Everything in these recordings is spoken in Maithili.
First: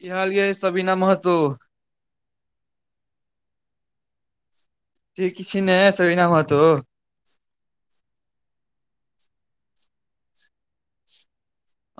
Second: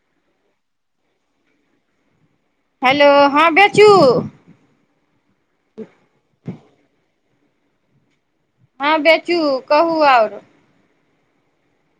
की हाल य सबीना महतो हेलो हॅं बचू ठीक छी न सबीना महतो तऽ हँ बेचू कहू आओर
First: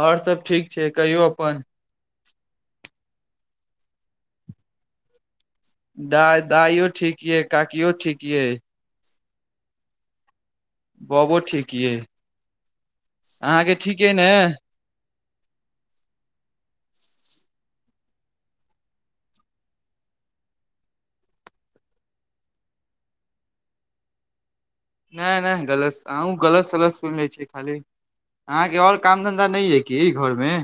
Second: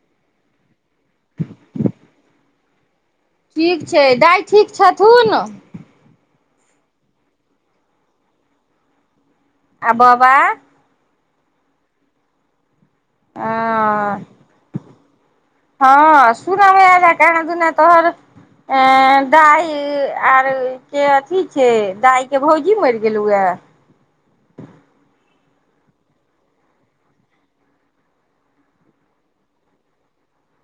आओर सब ठीक से कहियौ अपन ठीक छै दाइ ठीक छथुन दइ दइो ठीक य काकियो ठीक य आ बाबा बाबा ठीक यए अहाँके ठीके ने हँ सुन आय कहाँ दुना तोहर ए दाइ आर के अथी छै दाइके भौजी मरि गेलहुए नहि नहि गलत अहूँ गलत सलत सुनि लै छी खाली अहाँके आओर काम धन्धा नहि यइ किी घरमे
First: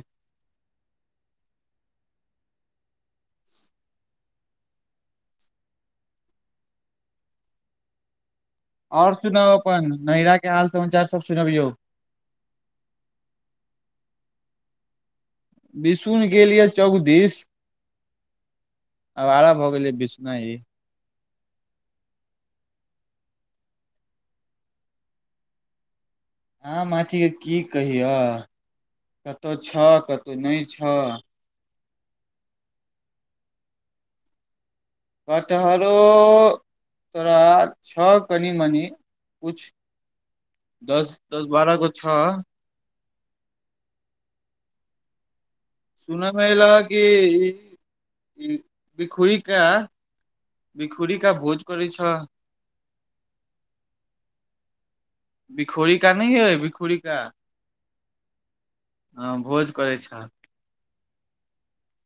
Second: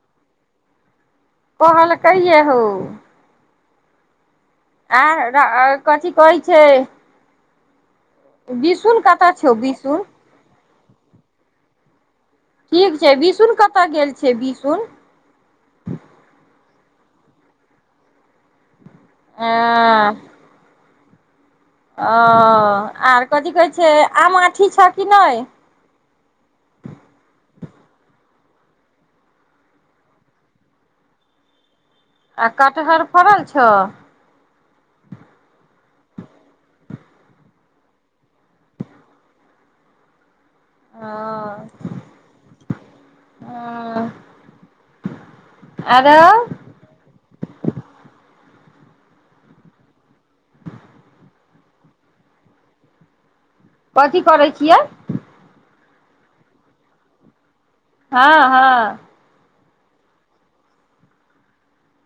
कहल काए या हो आ कथी कहई छै बिसुन और कतऽ सुनब छौ अपन बिसुन नैरा के हाल समाचार सब सुनबियौ ठीक छै बिसुन कतय गेल छ बिसुन बिसुन गेल यऽ चौक दिस आब आरभ हो गेलै बिछना ही ओ आर कथी कहै छै। आमठी छह कि नहि आम माटी के की कहियह कतहु छहौ कतहु नहि छहौ आ कटहर फड़ल छौ। कटहरो तोरा छह कनि मनि किुछ दस दस बारह को छ। ह सुुना म लागी ई भखुर का भखुर का भोज करै छ, कथी करै छियै। भिखोरी का न है भिखोरी का हँ हँ करै छ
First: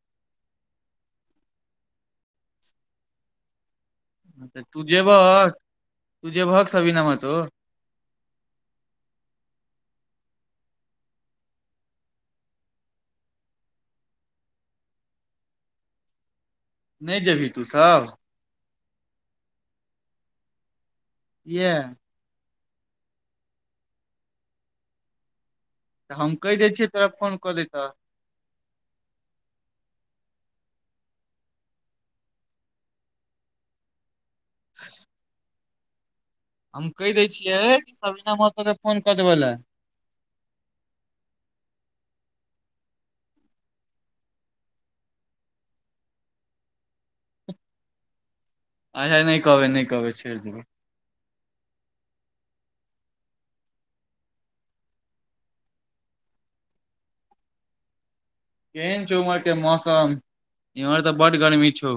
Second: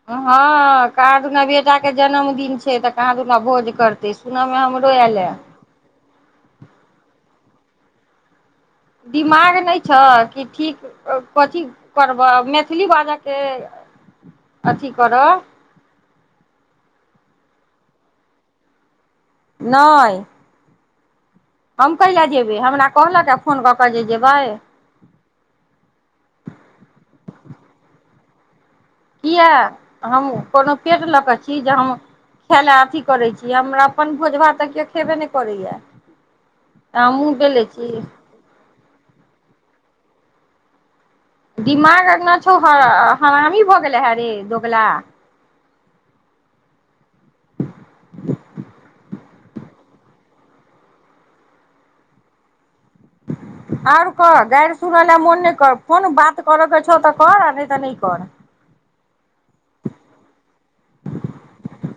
हँ कहाँ दना बेटाके जन्मदिन छै, तऽ कहाँ दुना भोज करतै त सुनामे हम तू हमरो आ ल जेबह [unintelligible] दिमाग नहि छह कि ठीक कथी करबह मैथिली बाजयके अथी करह नहि जेबिही तूसभ नैय इएह हम कयिला जैब हमरा कहलक फोन कऽ कऽ जेबै तऽ हम कहि दै छियै तोरा फोन कऽ देतऽ किया हम कोनो पेट लऽ कऽ छी, जे हम खाय ल अथी करैत छी, हमरा अपन भोज भा तऽ केओ खेबे नहि करैया हम कहि दै छियै, सविता महतो के फोन क देबेला दिमागना छौ, हरामी भऽ गेले हे रे दोगला अच्छा नहि कहबै नहि कहबै छोड़ि देबै आर कह गारि सुनऽ ल मोन नहि कर कोोन बात करयके छौ, तऽ कर नहि तऽ नहि कर केहन छौ, उम्हरके मौसम एम्हर तऽ बड्ड गर्मी छौ।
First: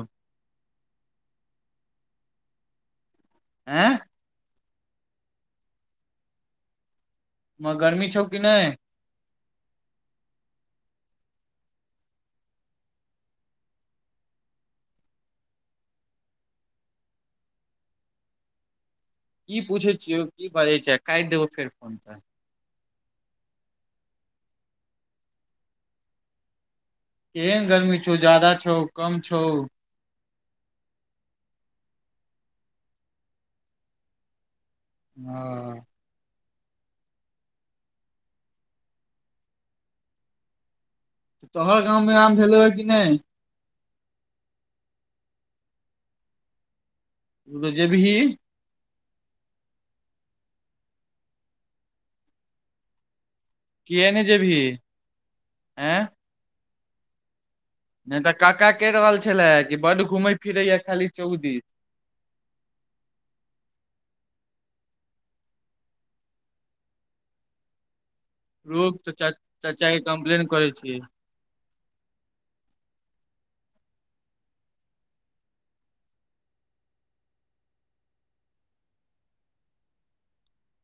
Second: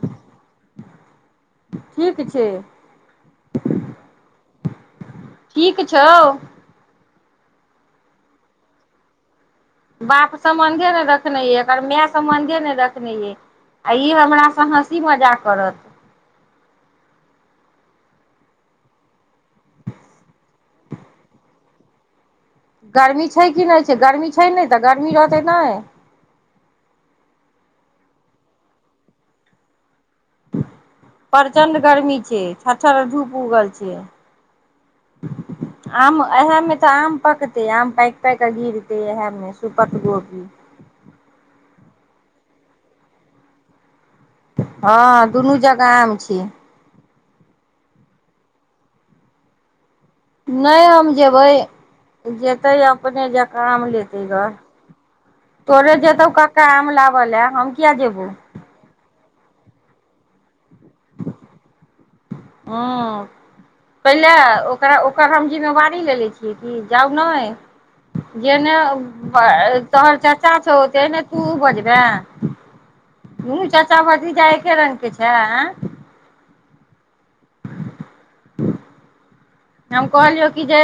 ठीक छै, आँ ठीक छौ। म गरमी छौ, किी नहि बाप सम्बन्धे नहि रखने अइ एकर माय सम्बन्धे नहि रखने अइै आ ई हमरासँ हँसी मजा करत की पूछै छियौ की बाजै छै। काटि देब फेर फोन तऽ गर्मी छै कि नहि छै, गर्मी छै, नहि तऽ गर्मी रहतै नहि। केहन गर्मी छौ, जादा छौ, कम छौ, प्रचण्ड गर्मी छै, छतछर धूप उगल छै। ह इह मे तऽ आम पकते आम पक पाक क गिरते इह मे सुपक गोभी तोहर गाँवमे आम भेलौ हे कि नहि हँ दुनू जगह आम छी तऽ जेे भी ही नहि हम जेबै जेतै अपने ज काम किए लेतै नहि घर जेबही तोरे एँ जेतौ क काम लागल है नहि तऽ काका के रहल छै बड्ड घुमै फिरैय खाली चौक दिस ह्म पहिले ओकरा ओकर हम जिम्मेवारी लेने छियै कि जाउ ने जेने रुक तऽ चा चाचा के तोहर कम्प्लेन चचा करै छौ छियै तेने तू बजबां तु चाचा चचा भतीजा एके रंगग के छै हम कहलियौ कि जे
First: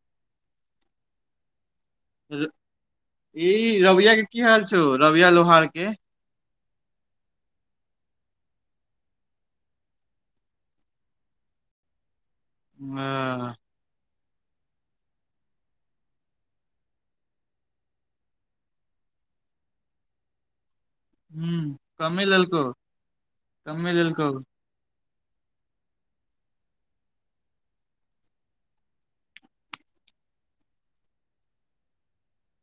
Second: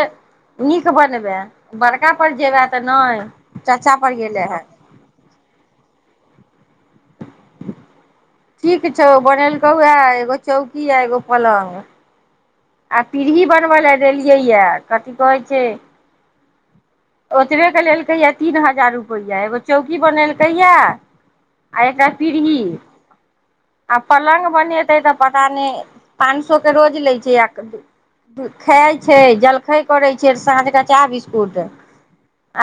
नीक बनबै बड़का पर जेबे तऽ नहि ई रविया चाचा पर लोहार के की गेले हाल हे छौ रविया लोहारके ठीक छौ बनेलकौ ह एगो चौकी य एगो पलङ्ग आ पीर ही हँ बनव ला दलियै यए कथी कहै छै ओतबे के लेलकै यए तीन हजार रुपैआ एगो चौकी बनेलकै यए हूँ आ एकरा कमे पीरही लेलकौ कमे आ लेलकौ पल्ग बनेते तऽ पता नहि पाँच सए के रोज लै छै आ खाइ छै जलखै करै छै साँझ क चाह बिस्कुट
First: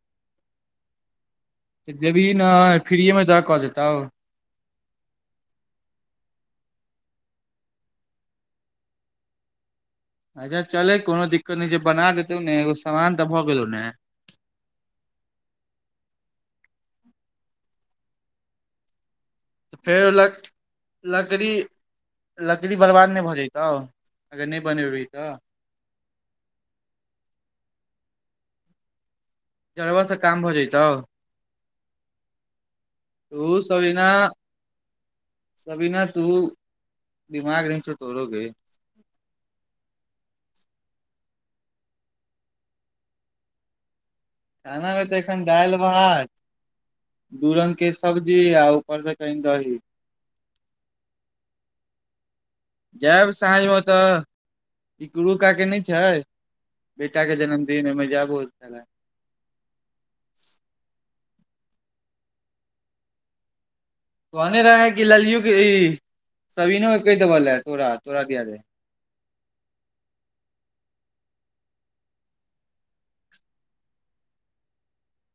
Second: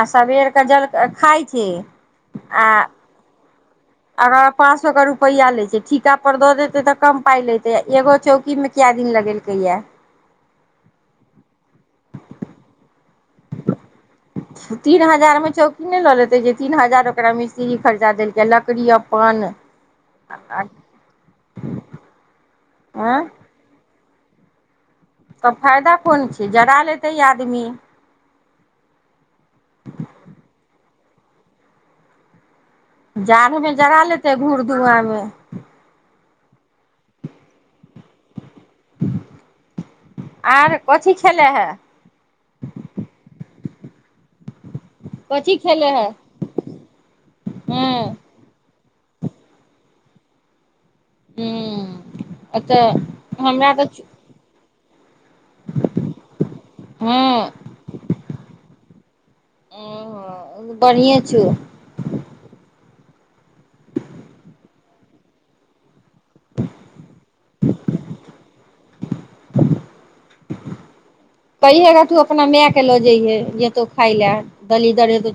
आ सबेरके जल खाइ छै तऽ जबी ने आ फिरियमे जा कहऽ देतौ अगर पाँच सए के रुपैआ ले छै ठीका पर दऽ देते तऽ कम पाई लेते एगो चौकी में क दिन लगेलकै या अच्छा चले कोनो दिक्कत न छै बना देते ने एगो सामान तऽ भऽ गेलौ ने तीन हजार मे चौकी नहि लऽ लेते तीन हजार ओकरा मिस्त्री खर्चा देलकै लकड़ी आ तऽ फेर लक लकड़ी लकड़ी बर्बाद नहि भऽ जतौ अगर नहि बनेबीहीं तब फायदा कोन छै जरा लेतै आदमी जरबा से काम भऽ जैतौ तू जाड़मे जरा सबदिना लेतै घूर धुआँमे सबदिना तू दीमाग नहि छौअ तोरो गेय आर कथी खेलां खाना ह तऽ एखन कथी दालि खेले है भात दू रंग के हँ सब्जी आ उपर सँ कनि दही- हू अ तऽ हमरा तऽ क गुरु क के नहि छै, बेटााक हँ के जन्मदिन ओहिमे जाब छलै। चू कह आने रह है क लाल यू क सवी न क बल है, तोरा तोरा दआ दे कहिहेगा तू अपना माय के लऽ जइये य तो खायइ ले दली दरे तो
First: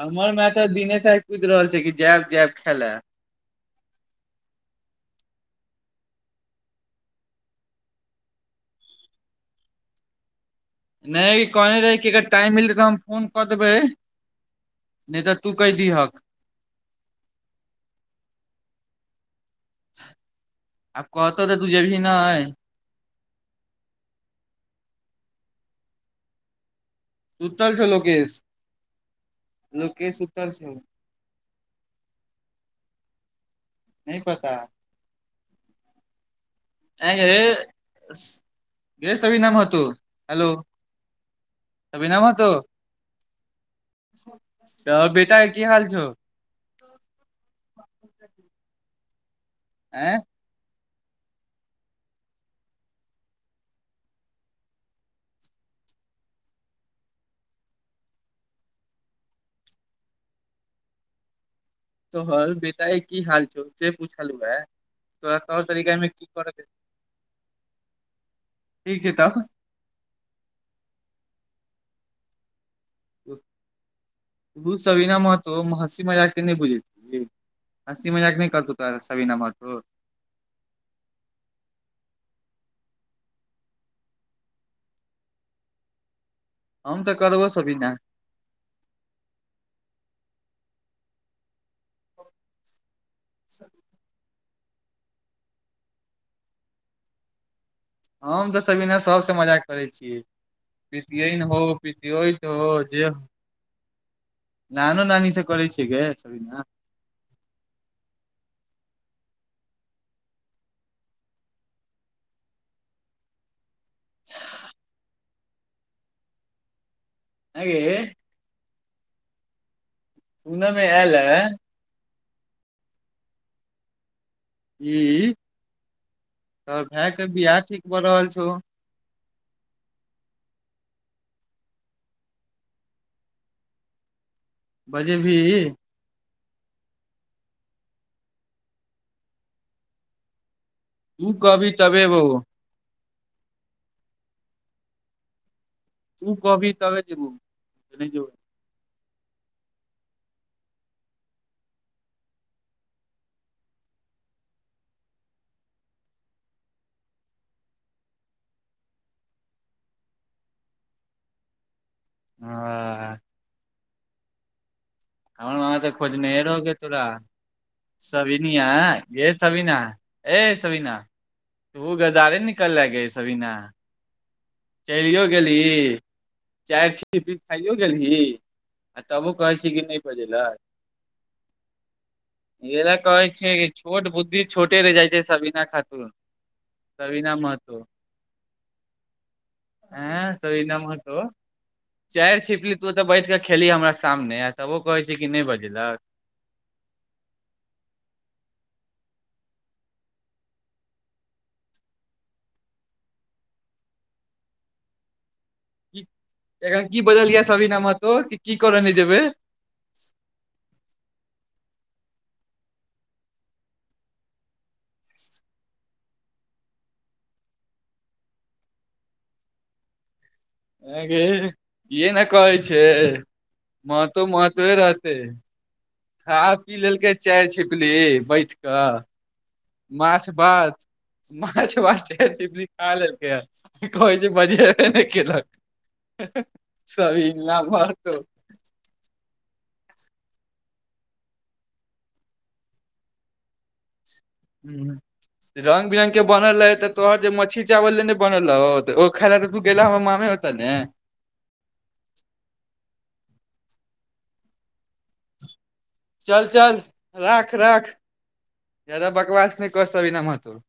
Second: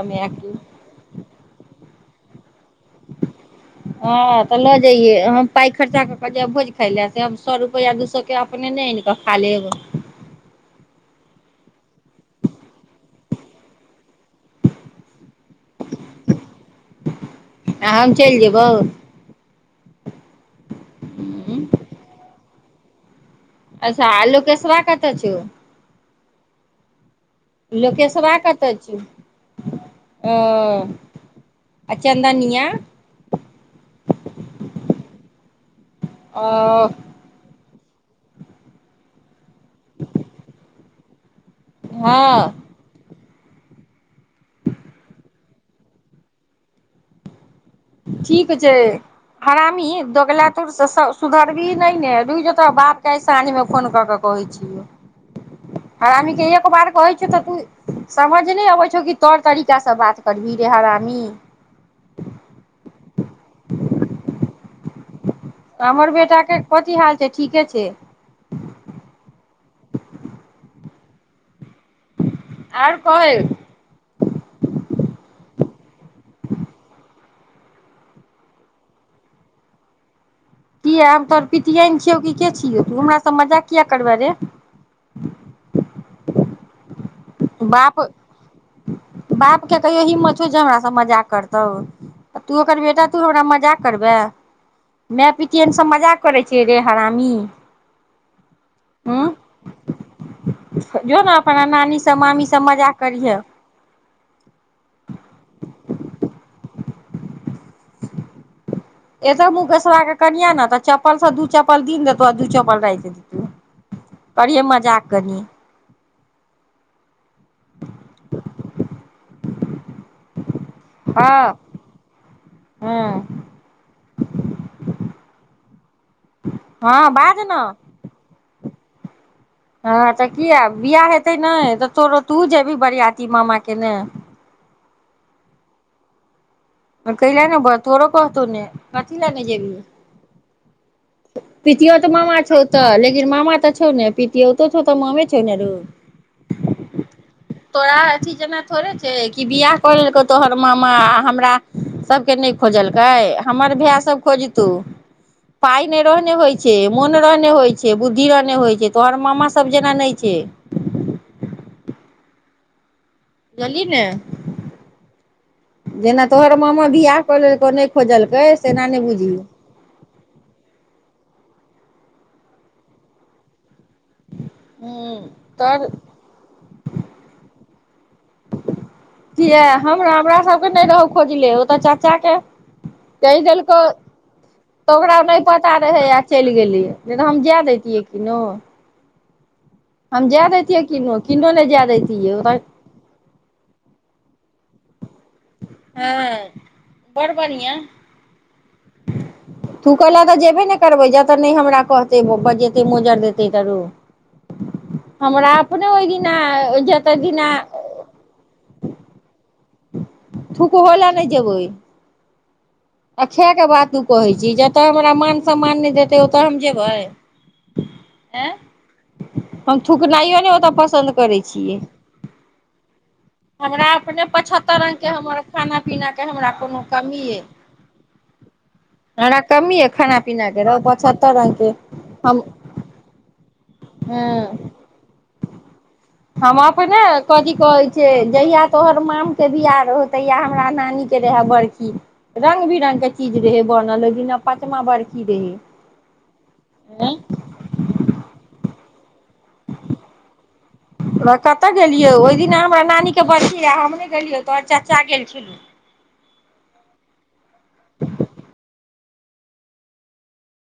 हमर मै तऽ दिने सा कूद रहल छै, कि जा जा हँ तऽ लऽ जइयए हम पाइक खर्चा कऽ कऽ जेब भोज खाय लए से हम सए रुपैआ दू सए के अपने ने आनि कऽ खा लेब नहि कहने रहे कि अगर टाइम मिलै तऽ हम फोन कऽ देबै नहि तऽ तू कहि दिहक आ हम चलि जेबौ ह आब कहतौ तऽ तू जेे भी नहि अच्छा लोकेशवा कतऽ छौ। सुतल छौ लोकेशवा लोकेश कतय छ लोकेश ओ सुतल छौ आ चदनिया नहि पता ओ आ गैरसविनामत हेलो अभीनााम त हँ त बेटा की हाल छौ। ठीक छै। हरामी ऐं दोग्ला त सुधरबही नहि ने रुो तऽ बापके आइ साँझमे फोन कऽ के कहै छियौ हरामीके एक बार कहै छियौ तऽ तू समझ नहि अबै छौ। कि तोर तरीकासँ बात करबही रे हरामी तोहर बेटा के की हाल छौ, से पूछल हए हमर बेटा के कथी हाल छै, ठीके छै। ठीक छै तब आओर कहे सवीना महतो हँसी मजाक के नहि बुझै हँसी मजाक नहि करतौ तो सवीना महतो कि हम तोर पतििय ने छियौ। कि के छियौ। तू हमर सभ मजा कििया करबह रे हम तऽ करबो सबीना बाप बाप के कहियो हिम्मत हमरा सब मजाक करतौ तू ओकर बेटा तू हमरा मजा करबे माय पीतिे ने सब मजा करै छै। रे हरामी हम तऽ सब दिना हूँ सबसँ मजाक करै छियै जो ने पितियन हो अपना नानी पिति सब मामी सब मजा करिहे नानो नानी से करै छियै गे ओहिना एतो मुकेशबा के कनियाँ ने तऽ चप्पल सँ दू चप्पल दिन देतौ आ दू चप्पल राति देतौ करिहे मजाक कनी ऐं गे सुनय मे आयल एय हँ हँ ई तऽ हँ भायके बाज बियाह ने ठीक भऽ रहल छौ हँ तऽ कियै बियाह हेतै ने तऽ तोरो तूहु जेबही बरियाती मामाके ने बजेबहि कैले ने तोड़ो कहतौ ने कथि लैल नहि तू जेबही कहबी पीतिओत तबे मामा बौआ छौ तऽ ले लेकिन मामा तऽ छौ ने पितिओतो छौ तऽ मामे छौ ने रौ तू कहबिहि तभे जयबो नहि जेबौ से कि बियाह कऽ लेलकौ तोहर मामा हमरा सभके नहि खोजलकै हमर भायसभ खोजतहु पाइ नहि रहने होइ छै मोन रहने होइ छै बुद्धि रहने होइ छै तोहर मामासभ जेना नहि छै ह चली ने हमर मामा तऽ जेना खोजनहिये तोहर रहोगे मामा तोरा बियाह कऽ लेलकौ नहि खोजलकै सविनिया सेना नहि बुझही गे सविना ए सविना तूं हु गदारे निकल लें गे सविना चलियओ हूँ तऽ गेलही चारि छीपी खाइयो गेलही आ तबो कहै छी किया कि नहि हमरा हमरा बजेलक सबके नहि रहौ खोजले ओ तऽ चाचा के एहि लेल कहै कहि छियै कि देलको छोट बुद्धि छोटे तऽ रहि जाइ ओकरा छै नहि सबिना पता खातुन रहै आ चलि गेलियै नहि तऽ सबिना हम जाए महतो दैतियै किनो हम ऐं जाए तऽ दैतियै एनामे किनो तूं किनो नहि जाए दैतियै चारि ओ छिपली तू तऽ बैठ के खेलीह हमरा सामने आ तबो कहै छै कि नहि बज हँ बड़ बढ़ियां तू कहलए गऽ जेयबे ने करबै जतय नहि हमरा कहतै बजेतै मोज्जर देतै तऽरौ एखन की बजलहि दिना सबिना महतो कि की करय नै जेबै थुकहोला नहि जेबै अरथै के बात तू कहै छी जतऽ हमरा मान सम्मान नहि देतै ओतऽ हम जेबै ऐं हम थुकनाइयो नै ओतय एं पसन्द गे करय छियै इहे ने कहै छै हमरा महतो अपने महतोए पच्छत्तर रंग रहतै के हमर खाना पीना के खा हमरा पी कोनो लेलकै कमी ये चारि छिपली कि बैठ कऽ हमरा कमी ये खाना माछ पीना के भात रहु पचहत्तर रंग के माछ भात चारि हम छिपली खा लेलकै ह कहै छै हँ बजेबे नहि केलक हम अपने सब ई कथी नाम कहै छै तो जहिया तोहर माम के बियाह तहिया हमरा नानी के रहे बरखी रंग बिरंग के चीज रहे बनल दिना पचमा ह बरखी रहै रंग बिरंगग के बनल रहै तऽ तोहर जे मछली चावल लेने बनल रहौ ओ खाल ल तू ग गेलो हम मामामे [unintelligible] हम कतऽ गेलियै ओहि दिना हमरा नानीके बड़ हम नहि गेलियौ तो चाचा गेलखिन चल चल राख ख राख जदा बकवास नहि कर सना म त [unintelligible]